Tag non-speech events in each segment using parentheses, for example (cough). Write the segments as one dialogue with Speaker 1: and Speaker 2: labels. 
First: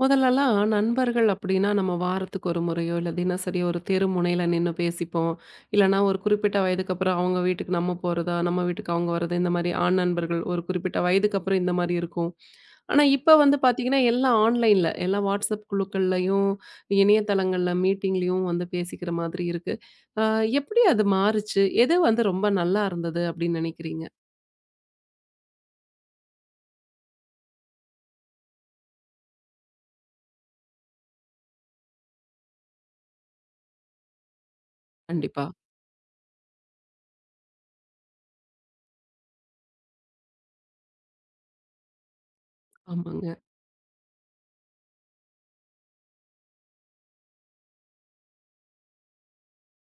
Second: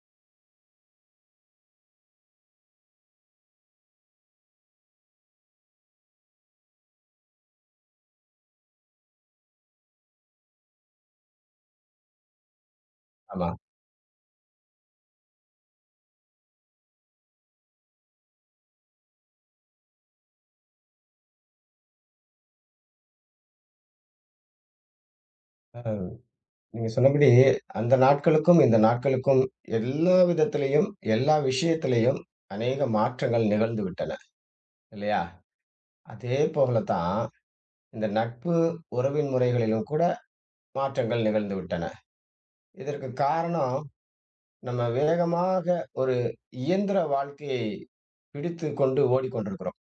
Speaker 1: முதல்லலாம் நண்பர்கள் அப்படின்னா நம்ம வாரத்துக்கு ஒரு முறையோ இல்லை தினசரி ஒரு தெரு முனையில நின்று பேசிப்போம். இல்லைன்னா ஒரு குறிப்பிட்ட வயதுக்கு அப்புறம் அவங்க வீட்டுக்கு நம்ம போகிறதா நம்ம வீட்டுக்கு அவங்க வர்றது, இந்த மாதிரி ஆண் நண்பர்கள் ஒரு குறிப்பிட்ட வயதுக்கு அப்புறம் இந்த மாதிரி இருக்கும். ஆனால் இப்போ
Speaker 2: ஆமா.
Speaker 1: வந்து பார்த்தீங்கன்னா எல்லாம் ஆன்லைனில், எல்லா வாட்ஸ்அப் குழுக்கள்லையும், இணையதளங்களில் மீட்டிங்லேயும் வந்து பேசிக்கிற மாதிரி இருக்கு. எப்படி அது மாறுச்சு? எது வந்து ரொம்ப நல்லா இருந்தது அப்படின்னு நினைக்கிறீங்க?
Speaker 2: அ நீங்க சொன்னபடி அந்த நாட்களுக்கும், இந்த நாட்களுக்கும் எல்லா விதத்திலயும், எல்லா விஷயத்திலயும் அநேக மாற்றங்கள் நிகழ்ந்து விட்டன. இல்லையா?
Speaker 1: கண்டிப்பா.
Speaker 2: அதே போல தான் இந்த நட்பு, உறவின் முறைகளிலும் கூட மாற்றங்கள் நிகழ்ந்து விட்டன. இதற்கு
Speaker 1: ஆமாங்க.
Speaker 2: காரணம் நம்ம வேகமாக ஒரு இயந்திர வாழ்க்கையை பிடித்துக் கொண்டு ஓடிக்கொண்டிருக்கிறோம்.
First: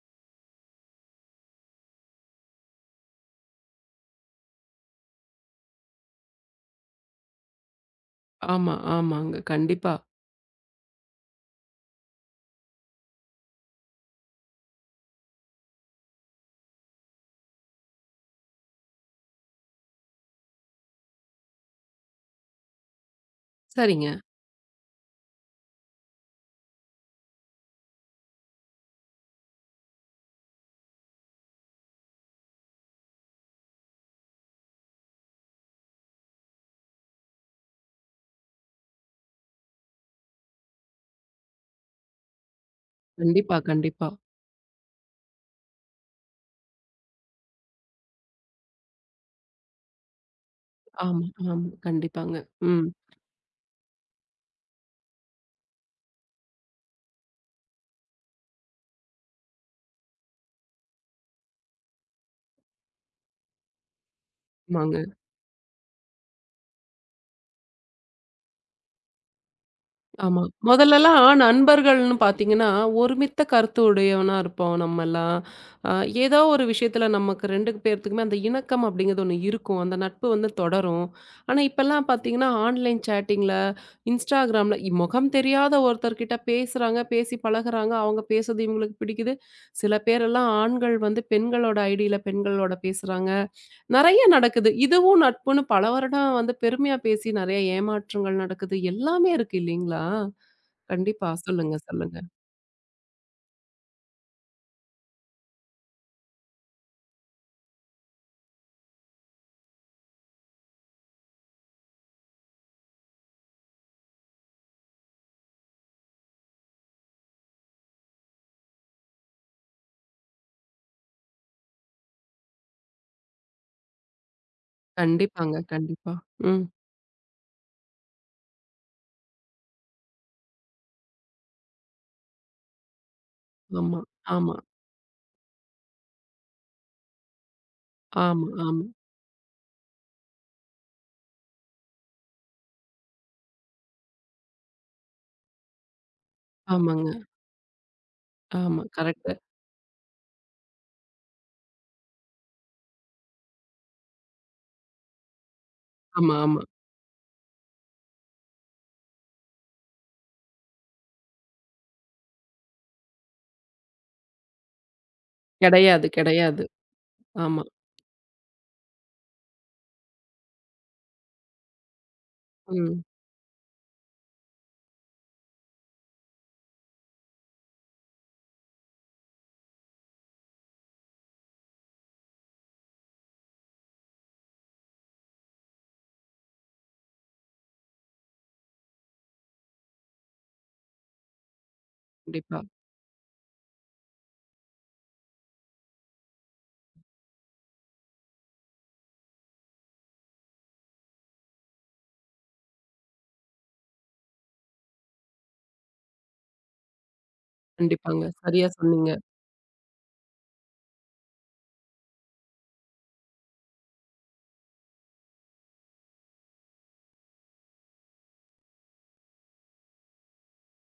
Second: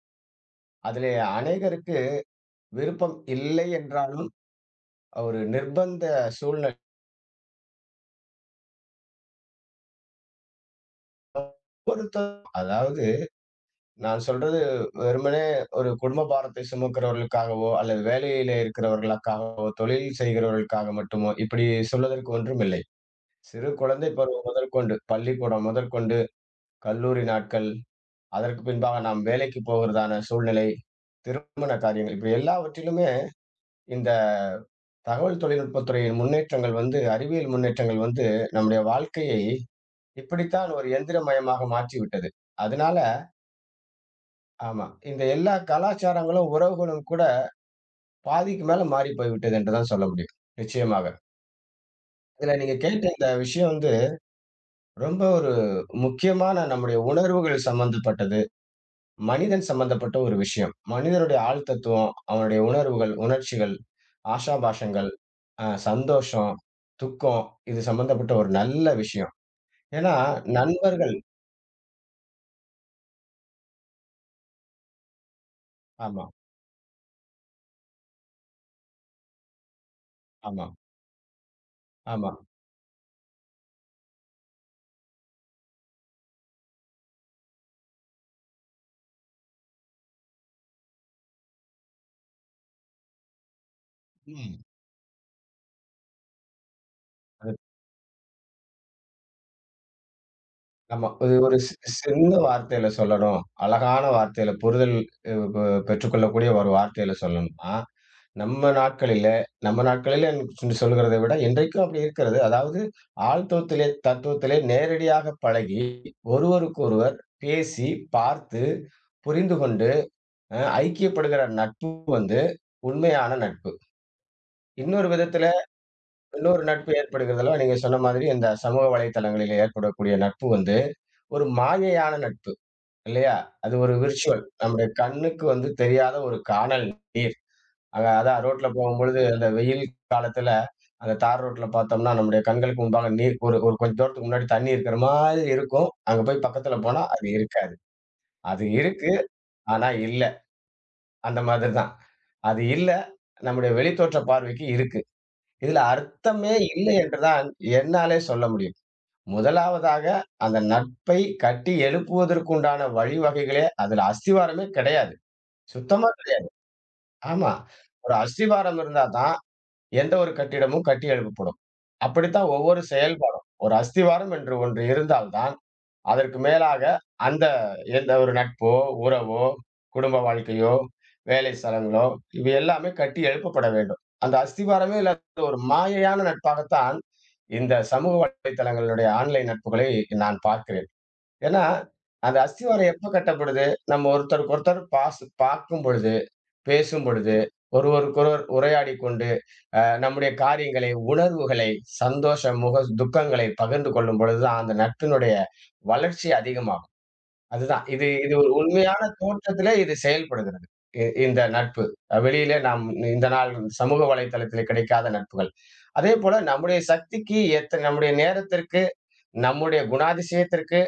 Speaker 2: அதிலே அநேகருக்கு விருப்பம் இல்லை என்றாலும், ஒரு நிர்பந்த சூழ்நிலை
Speaker 1: ஆமா, ஆமாங்க, கண்டிப்பா.
Speaker 2: பொறுத்து, அதாவது நான் சொல்றது வெறுமனே ஒரு குடும்ப பாரத்தை சுமக்கிறவர்களுக்காகவோ, அல்லது வேலையிலே இருக்கிறவர்களுக்காகவோ, தொழில் செய்கிறவர்களுக்காக மட்டுமோ, இப்படி சொல்வதற்கு ஒன்றுமில்லை. சிறு
Speaker 1: சரிங்க.
Speaker 2: குழந்தை பருவம் முதற்கொண்டு, பள்ளிக்கூடம் முதற்கொண்டு, கல்லூரி நாட்கள், அதற்கு பின்பாக நாம் வேலைக்கு போகிறதான சூழ்நிலை, திருமண காரியங்கள் இப்படி எல்லாவற்றிலுமே இந்த தகவல் தொழில்நுட்பத் துறையின் முன்னேற்றங்கள் வந்து அறிவியல் முன்னேற்றங்கள் வந்து நம்முடைய வாழ்க்கையை இப்படித்தான் ஒரு எந்திரமயமாக மாற்றிவிட்டது. அதனால
Speaker 1: கண்டிப்பா, கண்டிப்பா.
Speaker 2: ஆமா. இந்த எல்லா கலாச்சாரங்களும், உறவுகளும் கூட பாதிக்கு மேல மாறி போய்விட்டது என்று தான் சொல்ல முடியும். நிச்சயமாக.
Speaker 1: ஆமா, ஆமா. கண்டிப்பாங்க.
Speaker 2: இதுல நீங்க
Speaker 1: ம்.
Speaker 2: கேட்ட இந்த விஷயம் வந்து ரொம்ப ஒரு முக்கியமான நம்முடைய உணர்வுகள் சம்பந்தப்பட்டது. மனிதன் சம்பந்தப்பட்ட ஒரு விஷயம். மனிதனுடைய ஆள் தத்துவம், அவனுடைய உணர்வுகள், உணர்ச்சிகள்,
Speaker 1: ஆமாங்க.
Speaker 2: ஆஷாபாஷங்கள், சந்தோஷம், துக்கம் இது சம்பந்தப்பட்ட ஒரு நல்ல விஷயம். ஏன்னா
Speaker 1: ஆமா.
Speaker 2: நண்பர்கள்.
Speaker 1: முதல்லலாம் நண்பர்கள்ன்னு பார்த்தீங்கன்னா, ஒருமித்த கருத்து உடையவனா இருப்போம் நம்மலாம். அ
Speaker 2: ஆமா,
Speaker 1: ஏதோ ஒரு விஷயத்துல நமக்கு 2 பேர்த்துக்குமே அந்த இணக்கம் அப்படிங்கிறது ஒண்ணு இருக்கும். அந்த நட்பு வந்து
Speaker 2: ஆமா,
Speaker 1: தொடரும். ஆனா, இப்பலாம்
Speaker 2: ஆமா.
Speaker 1: பார்த்தீங்கன்னா, ஆன்லைன் சேட்டிங்ல, இன்ஸ்டாகிராம்ல முகம் தெரியாத ஒருத்தர்கிட்ட பேசுறாங்க, பேசி பழகுறாங்க. அவங்க பேசுறது இவங்களுக்கு பிடிக்குது. சில பேரெல்லாம் ஆண்கள் வந்து பெண்களோட ஐடியில பெண்களோட பேசுறாங்க. நெறைய
Speaker 2: ம்.
Speaker 1: நடக்குது. இதுவும் நட்புன்னு பல வருடம் வந்து பெருமையா பேசி
Speaker 2: அது
Speaker 1: நெறைய ஏமாற்றங்கள் நடக்குது. எல்லாமே இருக்கு இல்லீங்களா?
Speaker 2: ஆமா.
Speaker 1: கண்டிப்பா.
Speaker 2: ஒரு ஒரு சி
Speaker 1: சொல்லுங்க, சொல்லுங்க.
Speaker 2: சிறந்த வார்த்தையில சொல்லணும். அழகான வார்த்தையில புரிதல் அ பெ பெற்றுக்கொள்ளக்கூடிய ஒரு வார்த்தையில சொல்லணும்னா, நம்ம நாட்களிலே நம்ம நாட்களிலேன்னு சொல்லுகிறத விட இன்றைக்கும் அப்படி இருக்கிறது. அதாவது ஆழ்த்துவத்திலே, தத்துவத்திலே நேரடியாக பழகி, ஒருவருக்கொருவர் பேசி, பார்த்து, புரிந்து கொண்டு அ ஐக்கியப்படுகிற நட்பு வந்து உண்மையான நட்பு. இன்னொரு விதத்தில
Speaker 1: கண்டிப்பாங்க, கண்டிப்பா.
Speaker 2: இன்னொரு
Speaker 1: ம்.
Speaker 2: நட்பு ஏற்படுகிறதெல்லாம் நீங்க சொன்ன மாதிரி இந்த சமூக வலைதளங்களிலே ஏற்படக்கூடிய நட்பு வந்து, ஒரு மாயையான நட்பு. இல்லையா? அது ஒரு
Speaker 1: ஆமா,
Speaker 2: விர்ச்சுவல்.
Speaker 1: ஆமா,
Speaker 2: நம்முடைய கண்ணுக்கு வந்து தெரியாத ஒரு கானல் நீர். அதான்
Speaker 1: ஆமா,
Speaker 2: ரோட்ல
Speaker 1: ஆமா,
Speaker 2: போகும்பொழுது அந்த வெயில் காலத்துல, அந்த தார் ரோட்ல பார்த்தோம்னா, நம்முடைய கண்களுக்கு முன்பாக நீர் ஒரு ஒரு கொஞ்சம் தூரத்துக்கு முன்னாடி தண்ணி இருக்கிற மாதிரி இருக்கும். அங்க போய் பக்கத்துல போனா
Speaker 1: ஆமாங்க.
Speaker 2: அது இருக்காது. அது
Speaker 1: ஆமா,
Speaker 2: இருக்கு.
Speaker 1: கரெக்ட்டு.
Speaker 2: ஆனா இல்ல. அந்த மாதிரி தான். அது இல்ல. நம்முடைய வெளித்தோற்ற பார்வைக்கு இருக்கு. இதுல
Speaker 1: ஆமா,
Speaker 2: அர்த்தமே
Speaker 1: ஆமா.
Speaker 2: இல்லை என்று தான் என்னாலே சொல்ல முடியும். முதலாவதாக அந்த நட்பை கட்டி எழுப்புவதற்குண்டான வழிவகைகளே, அதுல அஸ்திவாரமே கிடையாது.
Speaker 1: கெடையாது,
Speaker 2: சுத்தமா கிடையாது.
Speaker 1: கெடையாது.
Speaker 2: ஆமா.
Speaker 1: ஆமா.
Speaker 2: ஒரு அஸ்திவாரம் இருந்தா தான் எந்த ஒரு கட்டிடமும் கட்டி எழுப்பப்படும். அப்படித்தான் ஒவ்வொரு
Speaker 1: ம்.
Speaker 2: செயல்பாடும். ஒரு அஸ்திவாரம் என்று ஒன்று இருந்தால் தான், அதற்கு மேலாக அந்த எந்த ஒரு நட்போ, உறவோ, குடும்ப வாழ்க்கையோ, வேலை ஸ்தலங்களோ இவை எல்லாமே கட்டி எழுப்பப்பட வேண்டும். அந்த அஸ்திவாரமே இல்லாத ஒரு மாயையான நட்பாகத்தான் இந்த சமூக வலைத்தளங்களுடைய ஆன்லைன் நட்புகளை நான் பார்க்கிறேன். ஏன்னா, அந்த
Speaker 1: கண்டிப்பா,
Speaker 2: அஸ்திவாரம் எப்ப கட்டப்படுது? நம்ம ஒருத்தருக்கு ஒருத்தர் பாசு பார்க்கும் பொழுது, பேசும் பொழுது, ஒருவருக்கொருவர் உரையாடிக் கொண்டு, நம்முடைய காரியங்களை, உணர்வுகளை, சந்தோஷம், துக்கங்களை பகிர்ந்து கொள்ளும் பொழுது தான், அந்த நட்பினுடைய வளர்ச்சி அதிகமாகும். அதுதான். இது
Speaker 1: கண்டிப்பாங்க.
Speaker 2: இது ஒரு
Speaker 1: சரியா
Speaker 2: உண்மையான
Speaker 1: சொன்னீங்க.
Speaker 2: தோற்றத்திலே இது செயல்படுகிறது. இந்த நட்பு. வெளியிலே நாம் இந்த நாள் சமூக வலைதளத்திலே கிடைக்காத நட்புகள். அதேபோல நம்முடைய சக்திக்கு எத்த நம்முடைய நேரத்திற்கு நம்முடைய குணாதிசயத்திற்கு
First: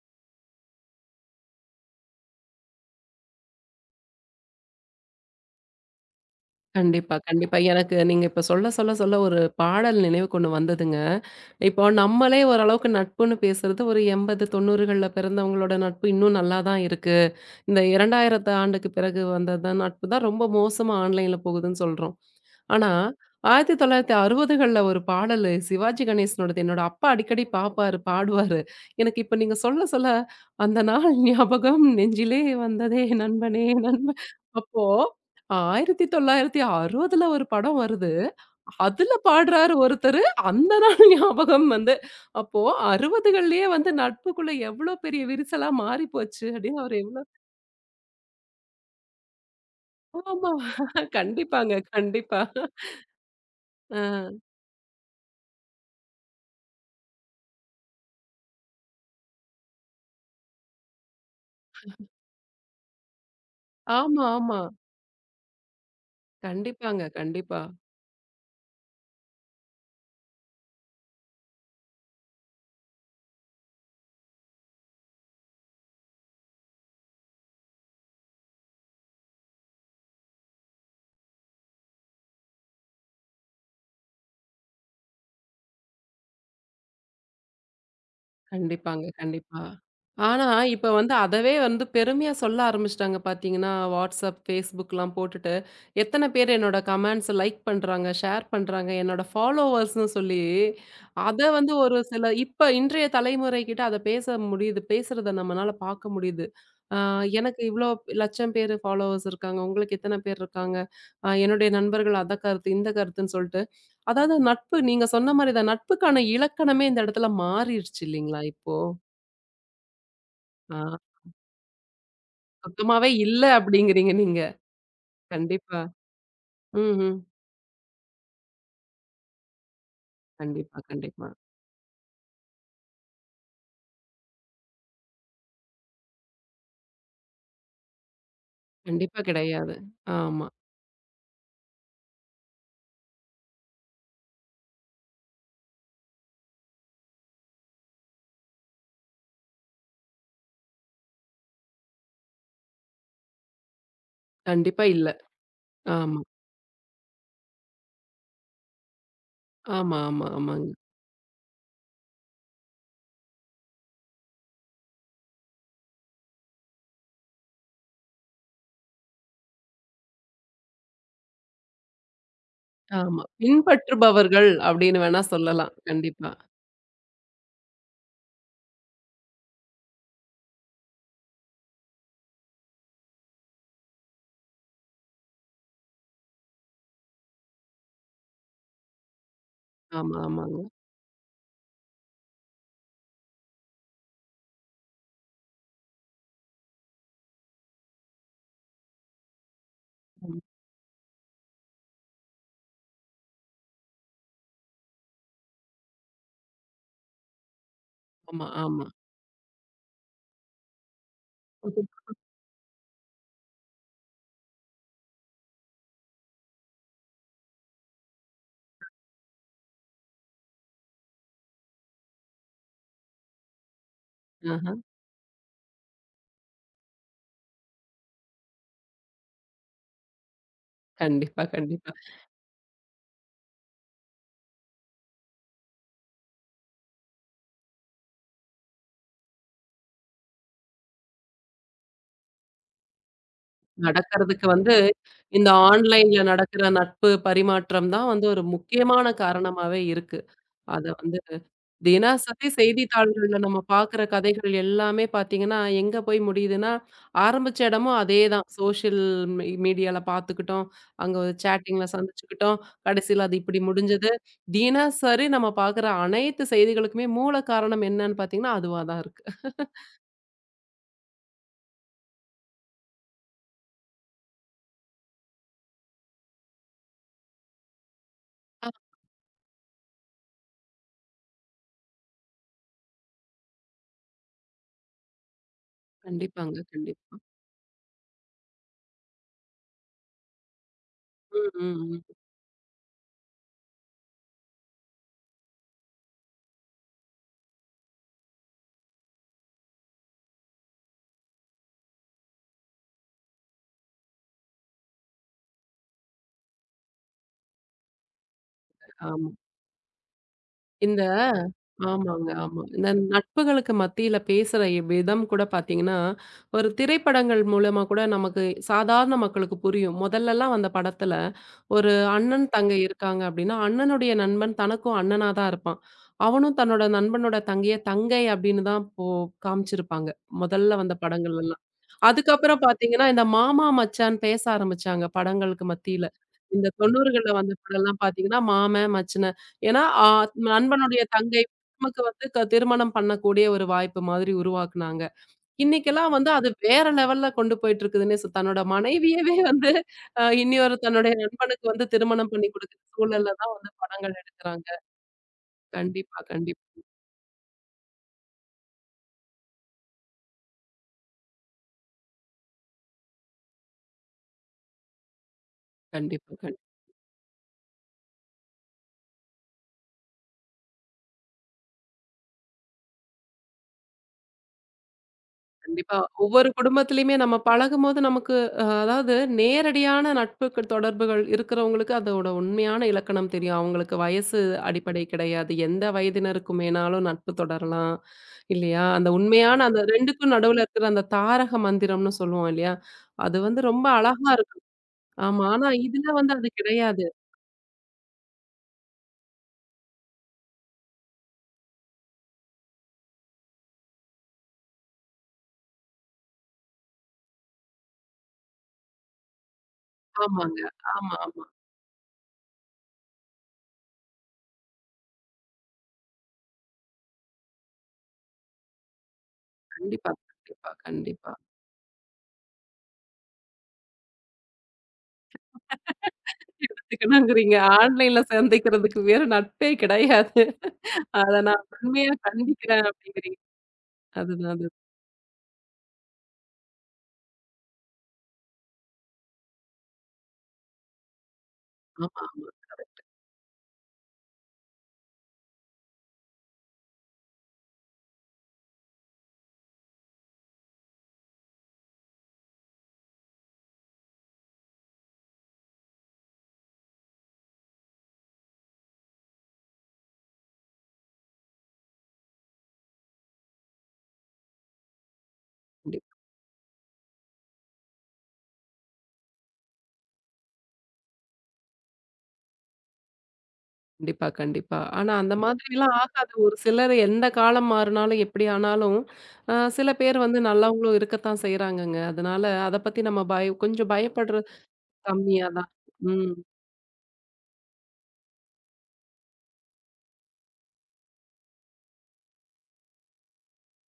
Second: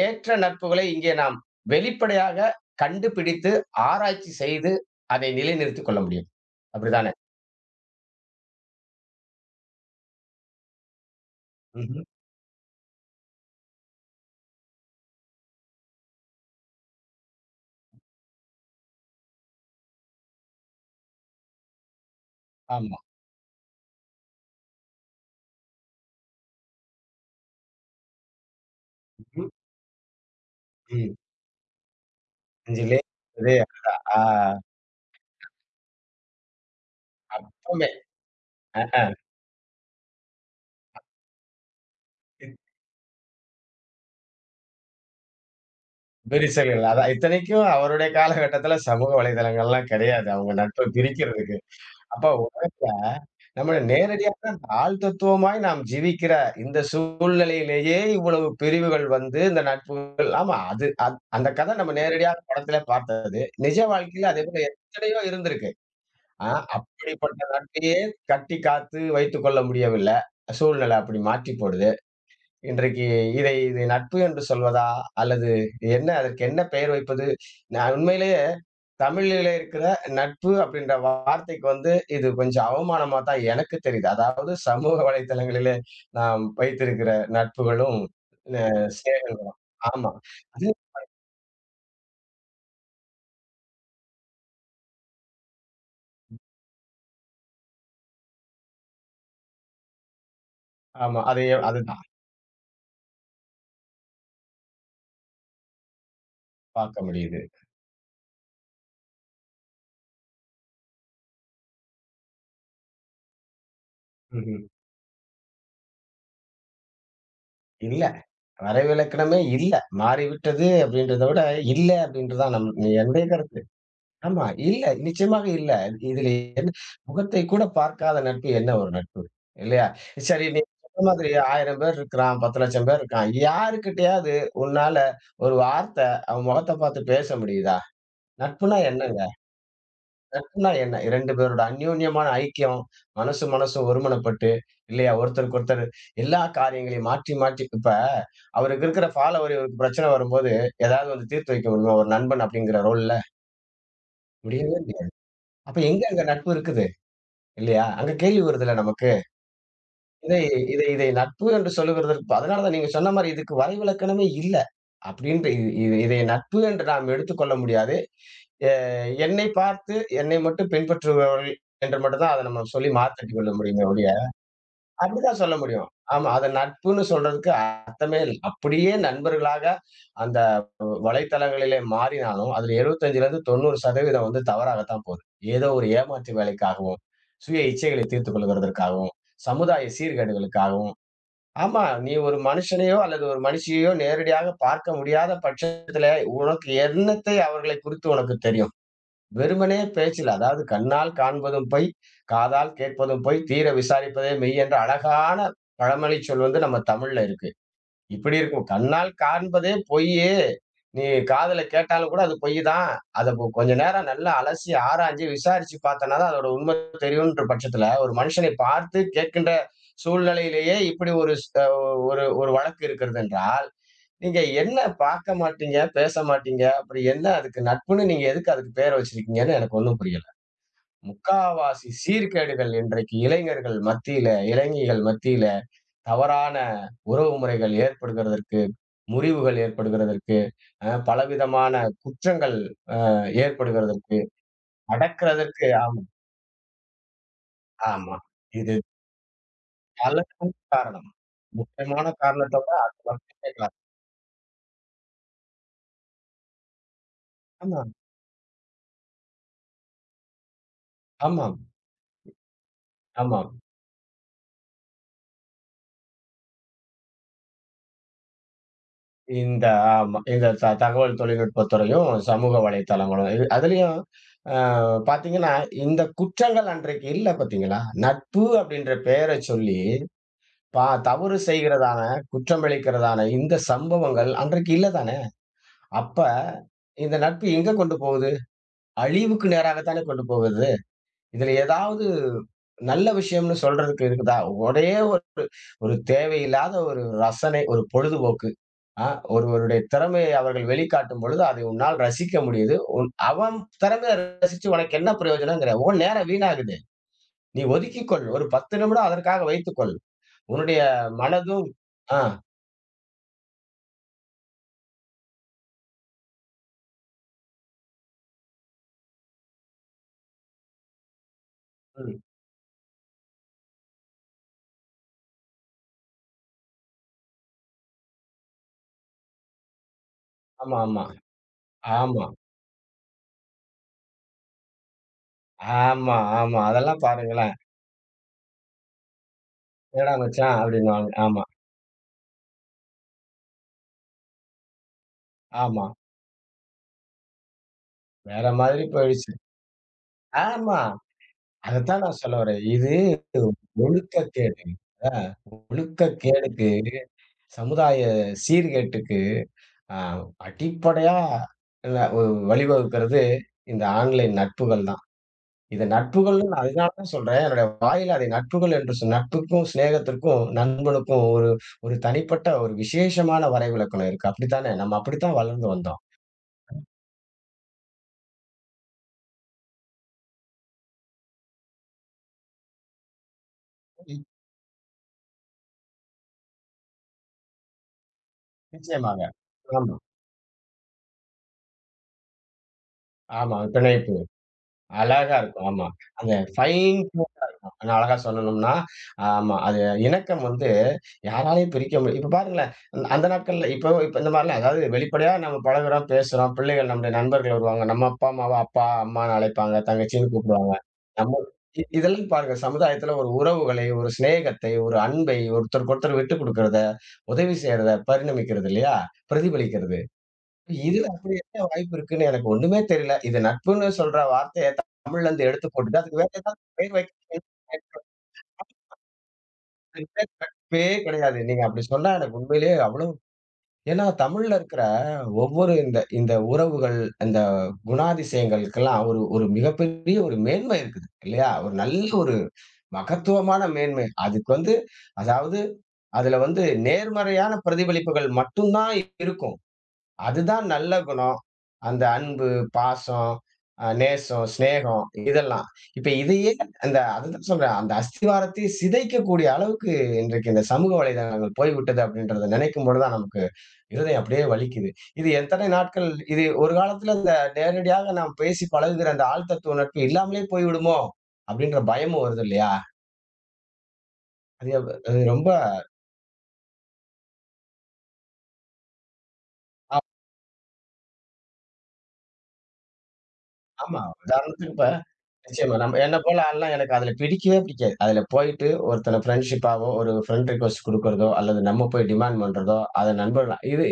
Speaker 2: ஏற்ற நட்புகளை இங்கே நாம் வெளிப்படையாக கண்டுபிடித்து, ஆராய்ச்சி செய்து அதை நிலைநிறுத்திக் கொள்ள முடியும். அப்படிதானே?
Speaker 1: கண்டிப்பா, கண்டிப்பா. எனக்கு நீங்க இப்ப சொல்ல சொல்ல சொல்ல ஒரு பாடல் நினைவுக்கு ஒண்ணு வந்ததுங்க. இப்போ
Speaker 2: ம்ஹ்ம்.
Speaker 1: நம்மளே ஓரளவுக்கு நட்புன்னு பேசுறது, ஒரு 80, 90கள்ல பிறந்தவங்களோட நட்பு இன்னும் நல்லா தான் இருக்கு. இந்த 2000 ஆண்டுக்கு பிறகு வந்தது தான் நட்பு தான் ரொம்ப மோசமா ஆன்லைன்ல போகுதுன்னு சொல்றோம். ஆனா,
Speaker 2: ஆமா.
Speaker 1: 1960கள்ல ஒரு பாடலு சிவாஜி கணேசனோடது என்னோட அப்பா அடிக்கடி பாப்பாரு, பாடுவாரு. எனக்கு இப்ப
Speaker 2: ம்.
Speaker 1: நீங்க சொல்ல சொல்ல அந்த நாள்
Speaker 2: ம்.
Speaker 1: (laughs) ஞாபகம் நெஞ்சிலே
Speaker 2: நெஞ்சிலே
Speaker 1: வந்ததே
Speaker 2: இதே
Speaker 1: நண்பனே
Speaker 2: அதுதான்.
Speaker 1: நண்பன். அப்போ 1960ல ஒரு படம்
Speaker 2: அப்பமே.
Speaker 1: வருது.
Speaker 2: அஹ.
Speaker 1: அதுல பாடுறாரு ஒருத்தரு. அந்த நாள் (laughs) ஞாபகம் வந்து அப்போ 60கள்லயே வந்து நட்புக்குள்ள எவ்ளோ பெரிய விரிசலா மாறி போச்சு அப்படின்னு
Speaker 2: விரிசல்கள்.
Speaker 1: அவரு
Speaker 2: அதான்
Speaker 1: எவ்ளோ
Speaker 2: இத்தனைக்கும் அவருடைய காலகட்டத்தில சமூக வலைதளங்கள்லாம் கிடையாது.
Speaker 1: ஆமா.
Speaker 2: அவங்க நட்ப பிரிக்கிறதுக்கு.
Speaker 1: கண்டிப்பாங்க,
Speaker 2: அப்ப
Speaker 1: கண்டிப்பா.
Speaker 2: நம்மள நேரடியாக
Speaker 1: அ.
Speaker 2: அந்த ஆள் தத்துவமாய் நாம் ஜீவிக்கிற இந்த சூழ்நிலையிலேயே இவ்வளவு பிரிவுகள் வந்து இந்த நட்புகள். ஆமா, அது அந்த கதை நம்ம நேரடியாக படத்தில பார்த்தது. நிஜ
Speaker 1: ஆமா,
Speaker 2: வாழ்க்கையில அதே
Speaker 1: ஆமா.
Speaker 2: போல எத்தனையோ இருந்திருக்கு. ஆ,
Speaker 1: கண்டிப்பாங்க.
Speaker 2: அப்படிப்பட்ட
Speaker 1: கண்டிப்பா.
Speaker 2: நட்பையே கட்டி காத்து வைத்துக் கொள்ள முடியவில்லை. சூழ்நிலை அப்படி மாற்றிப் போடுது. இன்றைக்கு இதை இது நட்பு என்று சொல்வதா? அல்லது என்ன, அதற்கு என்ன பெயர் வைப்பது? நான் உண்மையிலேயே தமிழிலே இருக்கிற நட்பு அப்படின்ற வார்த்தைக்கு வந்து இது கொஞ்சம் அவமானமா தான் எனக்கு தெரியுது. அதாவது சமூக வலைதளங்களிலே நாம் வைத்திருக்கிற நட்புகளும், அ
Speaker 1: கண்டிப்பாங்க.
Speaker 2: சேவைகளும்.
Speaker 1: கண்டிப்பா.
Speaker 2: ஆமா.
Speaker 1: ஆனா,
Speaker 2: அது
Speaker 1: இப்ப வந்து அதவே வந்து பெருமையா சொல்ல ஆரம்பிச்சுட்டாங்க பார்த்தீங்கன்னா, WhatsApp, Facebookலாம் போட்டுட்டு, எத்தன பேர் என்னோட கமெண்ட்ஸ லைக் பண்றாங்க, ஷேர் பண்றாங்க, என்னோட ஃபாலோவர்ஸ்ன்னு சொல்லி,
Speaker 2: ஆமா.
Speaker 1: அத
Speaker 2: அதை
Speaker 1: வந்து ஒரு
Speaker 2: அதுதான்
Speaker 1: சில இப்ப இன்றைய தலைமுறைகிட்ட அத பேச முடியுது. பேசுறத நம்மனால பார்க்க முடியுது. ஆ
Speaker 2: பார்க்க முடியுது.
Speaker 1: எனக்கு இவ்ளோ லட்சம் பேர் ஃபாலோவர்ஸ் இருக்காங்க. உங்களுக்கு இத்தன பேர் இருக்காங்க. என்னுடைய நண்பர்கள் அத கருத்து, இந்த கருத்துன்னு சொல்லிட்டு, அதாவது
Speaker 2: ம்ஹ்ம்.
Speaker 1: நட்பு நீங்க சொன்ன மாரி தான். நட்புக்கான இலக்கணமே இந்த இடத்துல மாறிருச்சு
Speaker 2: இல்ல.
Speaker 1: இல்லைங்களா இப்போ?
Speaker 2: வரைவிலக்கணமே இல்ல. மாறிவிட்டது
Speaker 1: ஆ
Speaker 2: அப்படின்றத விட, இல்ல அப்படின்றது தான் நம்
Speaker 1: சுத்தமாவே
Speaker 2: என்னுடைய
Speaker 1: இல்ல
Speaker 2: கருத்து.
Speaker 1: அப்படிங்கிறீங்க நீங்க.
Speaker 2: ஆமா. இல்ல. நிச்சயமாக இல்ல.
Speaker 1: கண்டிப்பா.
Speaker 2: இதில என்
Speaker 1: ம்ஹ்ம்.
Speaker 2: முகத்தை கூட பார்க்காத நட்பு என்ன ஒரு நட்பு? இல்லையா? சரி, நீ
Speaker 1: கண்டிப்பா,
Speaker 2: சொன்ன மாதிரி
Speaker 1: கண்டிப்பா.
Speaker 2: 1000 பேர் இருக்கிறான், 10,00,000 பேர் இருக்கான். யாருகிட்டயாவது உன்னால ஒரு வார்த்தை அவன் முகத்த பார்த்து பேச முடியுதா? நட்புனா
Speaker 1: கண்டிப்பா
Speaker 2: என்னங்க?
Speaker 1: கிடையாது. ஆமா.
Speaker 2: நட்புனா என்ன? 2 பேரோட அந்யோன்யமான ஐக்கியம், மனசு மனசு ஒருமனப்பட்டு, இல்லையா? ஒருத்தருக்கு ஒருத்தர் எல்லா காரியங்களையும் மாற்றி மாற்றி, இப்ப அவருக்கு இருக்கிற ஃபாலோவர் இவருக்கு பிரச்சனை வரும்போது, ஏதாவது வந்து தீர்த்து வைக்க முடியுமா? ஒரு நண்பன் அப்படிங்கிற ரோல்ல? முடியவே
Speaker 1: கண்டிப்பா இல்ல.
Speaker 2: முடியாது. அப்ப எங்க
Speaker 1: ஆமா.
Speaker 2: அங்க நட்பு இருக்குது? இல்லையா? அங்க கேள்வி வருதுல்ல நமக்கு.
Speaker 1: ஆமா, ஆமா,
Speaker 2: இதை
Speaker 1: ஆமாங்க.
Speaker 2: இதை இதை நட்பு என்று சொல்லுகிறதற்கு அதனால தான் நீங்க சொன்ன மாரி இதுக்கு வரைவிலக்கணமே இல்ல. அப்படின்ட்டு இதை இதை நட்பு என்று நாம் எடுத்துக்கொள்ள முடியாது. எ என்னை பார்த்து என்னை மட்டும் பின்பற்றுபவர்கள் என்று மட்டும் தான் அத நம்ம சொல்லி
Speaker 1: ஆமா.
Speaker 2: மாத்திக்க கொள்ள முடியுமே ஒழிய,
Speaker 1: பின்பற்றுபவர்கள் அப்படின்னு வேணா
Speaker 2: அப்படிதான் சொல்ல
Speaker 1: சொல்லலாம்.
Speaker 2: முடியும். ஆமா,
Speaker 1: கண்டிப்பா.
Speaker 2: அத நட்புன்னு சொல்றதுக்கு அர்த்தமே இல்ல. அப்படியே நண்பர்களாக அந்த வலைத்தளங்களிலே மாறினாலும் அதுல 75லேருந்து 90% வந்து தவறாகத்தான் போகுது. ஏதோ ஒரு ஏமாற்று வேலைக்காகவும், சுய இச்சைகளை தீர்த்துக் கொள்கிறதற்காகவும், சமுதாய
Speaker 1: ஆமா, ஆமாங்க.
Speaker 2: சீர்கேடுகளுக்காகவும், ஆமா, நீ ஒரு மனுஷனையோ அல்லது ஒரு மனுஷியையோ நேரடியாக பார்க்க முடியாத பட்சத்திலே உனக்கு என்னத்தை அவர்களை குறித்து உனக்கு தெரியும்? வெறுமனே பேச்சில்,
Speaker 1: ம்.
Speaker 2: அதாவது கண்ணால் காண்பதும் பொய், காதால் கேட்பதும் பொய், தீர விசாரிப்பதே மெய் என்ற அழகான பழமொழிச் சொல் வந்து நம்ம தமிழ்ல இருக்கு. இப்படி
Speaker 1: ஆமா,
Speaker 2: இருக்கும்.
Speaker 1: ஆமா.
Speaker 2: கண்ணால் காண்பதே பொய்யு. நீ காதுல கேட்டாலும் கூட அது பொய் தான். அத கொஞ்ச நேரம் நல்லா அலசி, ஆராய்ஞ்சு, விசாரிச்சு பார்த்தனா தான் அதோட உண்மை தெரியுன்ற பட்சத்துல, ஒரு மனுஷனை பார்த்து கேட்கின்ற சூழ்நிலையிலேயே இப்படி ஒரு ஸ் அ ஒரு ஒரு வழக்கு இருக்கிறது என்றால், நீங்க
Speaker 1: ஆஹ.
Speaker 2: என்ன பார்க்க மாட்டீங்க, பேச மாட்டீங்க, அப்புறம் என்ன அதுக்கு நட்புன்னு நீங்க எதுக்கு அதுக்கு பேர வச்சிருக்கீங்கன்னு எனக்கு ஒண்ணும் புரியல.
Speaker 1: கண்டிப்பா,
Speaker 2: முக்காவாசி
Speaker 1: கண்டிப்பா.
Speaker 2: சீர்கேடுகள் இன்றைக்கு இளைஞர்கள் மத்தியில, இளைஞிகள் மத்தியில தவறான உறவு முறைகள் ஏற்படுகிறதற்கு, முறிவுகள் ஏற்படுகிறதற்கு, பலவிதமான குற்றங்கள் அ ஏற்படுகிறதற்கு,
Speaker 1: நடக்கறதுக்கு வந்து இந்த
Speaker 2: நடக்கிறதற்கு. ஆமா,
Speaker 1: ஆன்லைன்ல நடக்கிற நட்பு பரிமாற்றம் தான்
Speaker 2: ஆமா.
Speaker 1: வந்து ஒரு
Speaker 2: இது
Speaker 1: முக்கியமான காரணமாவே இருக்கு.
Speaker 2: பலருக்கும்
Speaker 1: அத
Speaker 2: காரணம்.
Speaker 1: வந்து
Speaker 2: முக்கியமான
Speaker 1: தினசரி
Speaker 2: காரணத்தோட அது
Speaker 1: செய்தித்தாள்கள்ல
Speaker 2: மட்டுமே
Speaker 1: நம்ம
Speaker 2: காரணம்.
Speaker 1: பார்க்குற கதைகள் எல்லாமே பார்த்தீங்கன்னா, எங்க போய் முடியுதுன்னா, ஆரம்பிச்ச
Speaker 2: ஆமா,
Speaker 1: இடமும் அதேதான். சோஷியல் மீடியால பார்த்துக்கிட்டோம். அங்க ஒரு
Speaker 2: ஆமாம்,
Speaker 1: சேட்டிங்ல சந்திச்சுக்கிட்டோம். கடைசியில அது
Speaker 2: ஆமாம்.
Speaker 1: இப்படி முடிஞ்சது. தினசரி நம்ம பார்க்குற அனைத்து செய்திகளுக்குமே மூல காரணம் என்னன்னு பார்த்தீங்கன்னா, அதுவா தான் இருக்கு.
Speaker 2: இந்த ஆமா. இந்த தகவல் தொழில்நுட்பத் துறையும், சமூக வலைத்தளங்களும். இது அதுலயும் அ பார்த்தீங்கன்னா, இந்த குற்றங்கள் அன்றைக்கு இல்ல பார்த்தீங்களா? நட்பு
Speaker 1: ஆ,
Speaker 2: அப்படின்ற பெயர சொல்லி, தவறு செய்கிறதான, குற்றமளிக்கிறதான இந்த சம்பவங்கள் அன்றைக்கு இல்ல தானே! அப்ப
Speaker 1: கண்டிப்பாங்க,
Speaker 2: இந்த
Speaker 1: கண்டிப்பா.
Speaker 2: நட்பு எங்க கொண்டு போகுது? அழிவுக்கு நேராகத்தானே கொண்டு போகுது.
Speaker 1: ம்,
Speaker 2: இதுல
Speaker 1: ம், ம்.
Speaker 2: ஏதாவது நல்ல விஷயம்னு சொல்றதுக்கு இருக்குதா? ஒரே ஒரு ஒரு தேவையில்லாத ஒரு ரசனை, ஒரு பொழுதுபோக்கு. அ ஒருவருடைய திறமையை அவர்கள் வெளிக்காட்டும் பொழுது, அதை உன்னால் ரசிக்க முடியுது. உன் அவன் திறமைய ரசிச்சு உனக்கு என்ன பிரயோஜனம்ங்கிற? உன் நேரம் வீணாகுது. நீ ஒதுக்கிக்கொள். ஒரு 10 நிமிடம்
Speaker 1: ஆமா.
Speaker 2: அதற்காக வைத்துக்கொள். உன்னுடைய
Speaker 1: இந்த
Speaker 2: மனதும் ஆ.
Speaker 1: ஆமாங்க, ஆமா. இந்த நட்புகளுக்கு மத்தியில பேசுற விதம் கூட பார்த்தீங்கன்னா, ஒரு திரைப்படங்கள் மூலமா கூட நமக்கு சாதாரண மக்களுக்கு புரியும். முதல்லலாம் வந்த படத்துல, ஒரு
Speaker 2: ம்.
Speaker 1: அண்ணன், தங்கை இருக்காங்க அப்படின்னா, அண்ணனுடைய நண்பன் தனக்கும் அண்ணனா தான் இருப்பான். அவனும் தன்னோட நண்பனோட தங்கைய, தங்கை அப்படின்னு தான் போ காமிச்சிருப்பாங்க. முதல்ல
Speaker 2: ஆமா,
Speaker 1: வந்த
Speaker 2: ஆமா,
Speaker 1: படங்கள்லலாம்.
Speaker 2: ஆமா,
Speaker 1: அதுக்கப்புறம் பார்த்தீங்கன்னா, இந்த மாமா, மச்சான் பேச ஆரம்பிச்சாங்க படங்களுக்கு மத்தியில.
Speaker 2: ஆமா, ஆமா.
Speaker 1: இந்த
Speaker 2: அதெல்லாம்
Speaker 1: 90கள்ல வந்த
Speaker 2: பாருங்களேன்.
Speaker 1: படம்லாம் பார்த்தீங்கன்னா, மாமன், மச்சினன். ஏன்னா,
Speaker 2: "என்னடா மச்சான்"
Speaker 1: நண்பனுடைய
Speaker 2: அப்படின்னுவாங்க. ஆமா.
Speaker 1: தங்கை நமக்கு வந்து திருமணம் பண்ணக்கூடிய ஒரு வாய்ப்பு மாதிரி உருவாக்குனாங்க.
Speaker 2: ஆமா.
Speaker 1: இன்னைக்கெல்லாம் வந்து அது வேற லெவல்ல கொண்டு போயிட்டு இருக்குதுன்னே சொ
Speaker 2: வேற
Speaker 1: தன்னோட
Speaker 2: மாதிரி போயிடுச்சு.
Speaker 1: மனைவியவே வந்து இன்னியொரு
Speaker 2: ஆமா.
Speaker 1: தன்னுடைய நண்பனுக்கு வந்து
Speaker 2: அதத்தான் நான்
Speaker 1: திருமணம்
Speaker 2: சொல்ல
Speaker 1: பண்ணி
Speaker 2: வரேன்.
Speaker 1: குடுக்குற
Speaker 2: இது
Speaker 1: சூழல்ல தான் வந்து படங்கள்
Speaker 2: ஒழுக்கக்கேடு.
Speaker 1: எடுக்குறாங்க.
Speaker 2: அ
Speaker 1: கண்டிப்பா,
Speaker 2: ஒழுக்கக்கேடுக்கு, சமுதாய சீர்கேட்டுக்கு அ அடிப்படையா, இல்ல வழிவகுக்கிறது இந்த ஆன்லைன் நட்புகள் தான். இது
Speaker 1: கண்டிப்பா,
Speaker 2: நட்புகள்னு நான்
Speaker 1: கண்டிப்பா.
Speaker 2: அதனால தான் சொல்றேன். என்னுடைய வாயில அதை நட்புகள் என்று சொ நட்புக்கும், சிநேகத்திற்கும், நண்பனுக்கும் ஒரு ஒரு தனிப்பட்ட ஒரு விசேஷமான வரைவிலக்கணம் இருக்கு. அப்படித்தானே? நம்ம அப்படித்தான் வளர்ந்து
Speaker 1: கண்டிப்பா.
Speaker 2: வந்தோம்.
Speaker 1: ஒவ்வொரு குடும்பத்திலயுமே நம்ம பழகும்போது நமக்கு அதாவது நேரடியான நட்புக்கு தொடர்புகள் இருக்கிறவங்களுக்கு அதோட உண்மையான இலக்கணம் தெரியும். அவங்களுக்கு வயசு அடிப்படை கிடையாது. எந்த வயதினருக்குமேனாலும் நட்பு தொடரலாம். இல்லையா? அந்த
Speaker 2: நிச்சயமாக.
Speaker 1: உண்மையான அந்த
Speaker 2: ஆமா,
Speaker 1: 2க்கும் நடுவுல இருக்கிற அந்த தாரக மந்திரம்னு சொல்லுவோம் இல்லையா? அது
Speaker 2: ஆமா.
Speaker 1: வந்து ரொம்ப
Speaker 2: பிணை
Speaker 1: அழகா இருக்கும்.
Speaker 2: அழகா
Speaker 1: ஆமா.
Speaker 2: இருக்கும்.
Speaker 1: ஆனா
Speaker 2: ஆமா.
Speaker 1: இதுல
Speaker 2: அந்த
Speaker 1: வந்து அது
Speaker 2: ஃபைன்
Speaker 1: கிடையாது.
Speaker 2: டியூன்டா இருக்கும். இன்னும் அழகா சொல்லணும்னா, ஆமா, அது இணக்கம் வந்து யாராலயும் பிரிக்க முடியாது. இப்ப பாருங்களேன், அந்த நாட்கள்ல இப்போ இப்ப இந்த மாரிலாம் அதாவது வெளிப்படையா நம்ம பழகுறோம், பேசுறோம். பிள்ளைகள் நம்முடைய நண்பர்கள் வருவாங்க. நம்ம அப்பா, அம்மாவ அப்பா, அம்மான்னு அழைப்பாங்க. தங்கச்சின்னு
Speaker 1: ஆமாங்க.
Speaker 2: கூப்பிடுவாங்க.
Speaker 1: ஆமா,
Speaker 2: நம்ம
Speaker 1: ஆமா.
Speaker 2: இதெல்லாம் பாருங்க, சமுதாயத்துல ஒரு உறவுகளை, ஒரு சிநேகத்தை, ஒரு அன்பை, ஒருத்தருக்கு ஒருத்தர் விட்டுக் குடுக்கிறத, உதவி செய்யறத பரிணமிக்கிறது இல்லையா? பிரதிபலிக்கிறது.
Speaker 1: கண்டிப்பா, கண்டிப்பா,
Speaker 2: இதுல அப்படி
Speaker 1: கண்டிப்பா.
Speaker 2: என்ன வாய்ப்பு இருக்குன்னு எனக்கு ஒண்ணுமே தெரியல. இது நட்புன்னு சொல்ற வார்த்தைய தமிழ்ல இருந்து எடுத்து போட்டுட்டு, அதுக்கு வேற
Speaker 1: (laughs)
Speaker 2: ஏதாவது பெயர் வைக்க
Speaker 1: எடுத்துக்கணுங்கிறீங்க. ஆன்லைன்ல சந்திக்கிறதுக்கு வேற நட்பே கிடையாது.
Speaker 2: நட்பே கிடையாது.
Speaker 1: அத
Speaker 2: நீங்க
Speaker 1: நான்
Speaker 2: அப்படி சொன்னா
Speaker 1: உண்மையா
Speaker 2: எனக்கு உண்மையிலேயே
Speaker 1: கண்டிக்கிறேன்
Speaker 2: அவ்வளவு.
Speaker 1: அப்படிங்கிறீங்க.
Speaker 2: ஏன்னா
Speaker 1: அதுதான்
Speaker 2: தமிழ்ல
Speaker 1: அது.
Speaker 2: இருக்கிற ஒவ்வொரு இந்த இந்த உறவுகள், இந்த குணாதிசயங்களுக்கெல்லாம் ஒரு ஒரு மிகப்பெரிய ஒரு மேன்மை இருக்குது இல்லையா? ஒரு
Speaker 1: ஆமா,
Speaker 2: நல்ல ஒரு
Speaker 1: ஆமா.
Speaker 2: மகத்துவமான மேன்மை. அதுக்கு வந்து, அதாவது அதுல வந்து நேர்மறையான பிரதிபலிப்புகள் மட்டும் தான் இருக்கும். அதுதான் நல்ல குணம். அந்த அன்பு, பாசம், நேசம், சிநேகம் இதெல்லாம். இப்ப இதையே அந்த அதுதான் சொல்றேன். அந்த அஸ்திவாரத்தை சிதைக்கக்கூடிய அளவுக்கு இன்றைக்கு இந்த சமூக வலைதளங்கள் போய்விட்டது அப்படின்றத நினைக்கும் பொழுது தான் நமக்கு இருதயம் அப்படியே வலிக்குது. இது எத்தனை நாட்கள்
Speaker 1: கண்டிப்பா,
Speaker 2: இது ஒரு காலத்துல இந்த நேரடியாக நாம் பேசி பழகுகிற அந்த ஆழ்த்தத்துவ நட்பு இல்லாமலே போய்விடுமோ! அப்படின்ற பயமும் வருது இல்லையா?
Speaker 1: கண்டிப்பா,
Speaker 2: அது
Speaker 1: கண்டிப்பா. ஆனா
Speaker 2: அது
Speaker 1: அந்த
Speaker 2: ரொம்ப
Speaker 1: மாதிரிலாம் ஆகாது. ஒரு சிலர் எந்த காலம் மாறுனாலும், எப்படி ஆனாலும், சில பேர் வந்து நல்லவங்களும் இருக்கத்தான் செய்றாங்கங்க. அதனால அத பத்தி நம்ம பய கொஞ்சம்
Speaker 2: ஆமா.
Speaker 1: பயப்படுறது
Speaker 2: உதாரணத்துக்கு இப்ப
Speaker 1: கம்மியா தான்.
Speaker 2: நிச்சயமா நம்ம என்ன
Speaker 1: ம்.
Speaker 2: போல ஆள்லாம் எனக்கு அதுல பிடிக்கவே பிடிக்காது. அதுல போயிட்டு ஒருத்தன ஃப்ரெண்ட்ஷிப்பாவோ, ஒரு ஃப்ரெண்ட் ரிக்வெஸ்ட் குடுக்குறதோ, அல்லது நம்ம போய் டிமாண்ட் பண்றதோ, அத நண்பர்களா இது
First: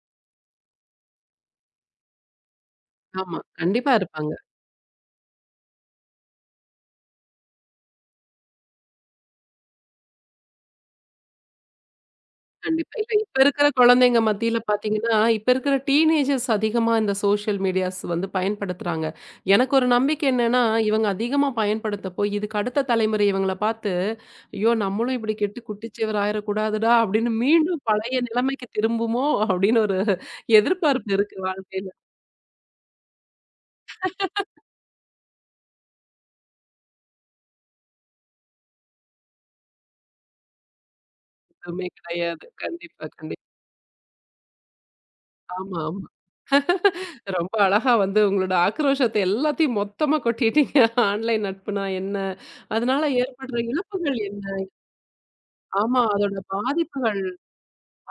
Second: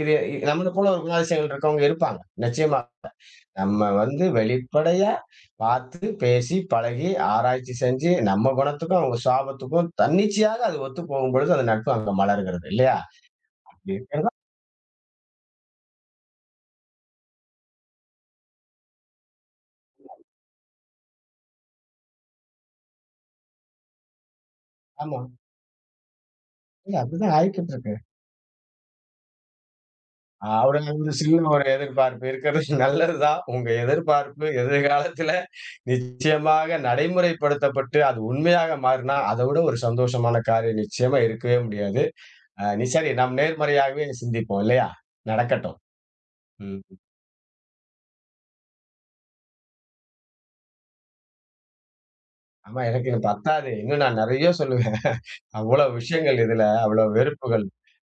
Speaker 2: இது நம்மள போல ஒரு குணாதிசயங்கள் இருக்கவங்க இருப்பாங்க. நிச்சயமா.
Speaker 1: ஆமா.
Speaker 2: நம்ம
Speaker 1: கண்டிப்பா
Speaker 2: வந்து
Speaker 1: இருப்பாங்க.
Speaker 2: வெளிப்படையா பார்த்து, பேசி, பழகி, ஆராய்ச்சி செஞ்சு, நம்ம குணத்துக்கும், அவங்க சுவாபத்துக்கும் தன்னிச்சையாக அது ஒத்து போகும்பொழுது, அந்த நட்பு அங்க மலர்கிறது
Speaker 1: கண்டிப்பா.
Speaker 2: இல்லையா?
Speaker 1: இல்ல இப்ப இருக்கிற குழந்தைங்க
Speaker 2: இருக்கிறதா?
Speaker 1: மத்தியில பார்த்தீங்கன்னா, இப்ப இருக்கிற டீனேஜர்ஸ் அதிகமா இந்த சோஷியல் மீடியாஸ் வந்து பயன்படுத்துறாங்க. எனக்கு ஒரு நம்பிக்கை என்னன்னா, இவங்க அதிகமா பயன்படுத்த போய், இதுக்கு அடுத்த தலைமுறை இவங்கள பார்த்து, "ஐயோ! நம்மளும்
Speaker 2: ஆமா.
Speaker 1: இப்படி கெட்டு குட்டிச்சுவர் ஆயிறக்கூடாதுடா"
Speaker 2: இல்ல
Speaker 1: அப்படின்னு
Speaker 2: அப்படிதான் ஆயிக்கிட்டு
Speaker 1: மீண்டும்
Speaker 2: இருக்கு.
Speaker 1: பழைய நிலைமைக்கு திரும்புமோ அப்படின்னு ஒரு
Speaker 2: அவரு வந்து
Speaker 1: எதிர்பார்ப்பு இருக்கு.
Speaker 2: சில்லுன்னு ஒரு
Speaker 1: வாழ்க்கையில
Speaker 2: எதிர்பார்ப்பு இருக்கிறது (laughs) நல்லதுதான். உங்க எதிர்பார்ப்பு எதிர்காலத்துல நிச்சயமாக நடைமுறைப்படுத்தப்பட்டு, அது உண்மையாக மாறினா, அதவிட ஒரு சந்தோஷமான காரியம் நிச்சயமா இருக்கவே
Speaker 1: எதுவுமே
Speaker 2: முடியாது.
Speaker 1: கிடையாது.
Speaker 2: நீ
Speaker 1: கண்டிப்பா,
Speaker 2: சரி, நாம்
Speaker 1: கண்டிப்பா.
Speaker 2: நேர்மறையாகவே சிந்திப்போம் இல்லையா? நடக்கட்டும்.
Speaker 1: ஆமா, ஆமா.
Speaker 2: ம்.
Speaker 1: ரொம்ப அழகா வந்து உங்களோட ஆக்ரோஷத்த எல்லாத்தையும் மொத்தமா கொட்டிட்டீங்க. ஆன்லைன் நட்புனா என்ன?
Speaker 2: ஆமா, எனக்கு
Speaker 1: அதனால
Speaker 2: இது
Speaker 1: ஏற்படுற
Speaker 2: பத்தாது. இன்னும் நான்
Speaker 1: இழப்புகள் என்ன?
Speaker 2: நெறைய சொல்லுவேன். (laughs) அவ்வளவு
Speaker 1: ஆமா. அதோட
Speaker 2: விஷயங்கள் இதுல, அவ்வளவு
Speaker 1: பாதிப்புகள்.
Speaker 2: வெறுப்புகள்,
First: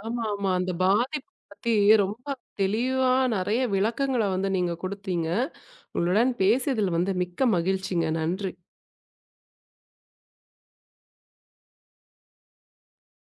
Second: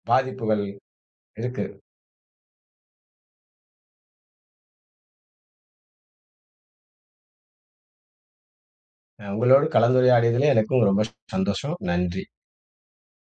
Speaker 1: ஆமா, ஆமா.
Speaker 2: பாதிப்புகள்
Speaker 1: அந்த பாதிப்பு
Speaker 2: இருக்கு.
Speaker 1: பத்தி ரொம்ப தெளிவா நெறைய விளக்கங்கள வந்து நீங்க குடுத்தீங்க. உங்களுடன் பேசியதில் வந்து மிக்க மகிழ்ச்சிங்க. நன்றி.
Speaker 2: உங்களோடு கலந்துரையாடியதிலே எனக்கும் ரொம்ப சந்தோஷம். நன்றி.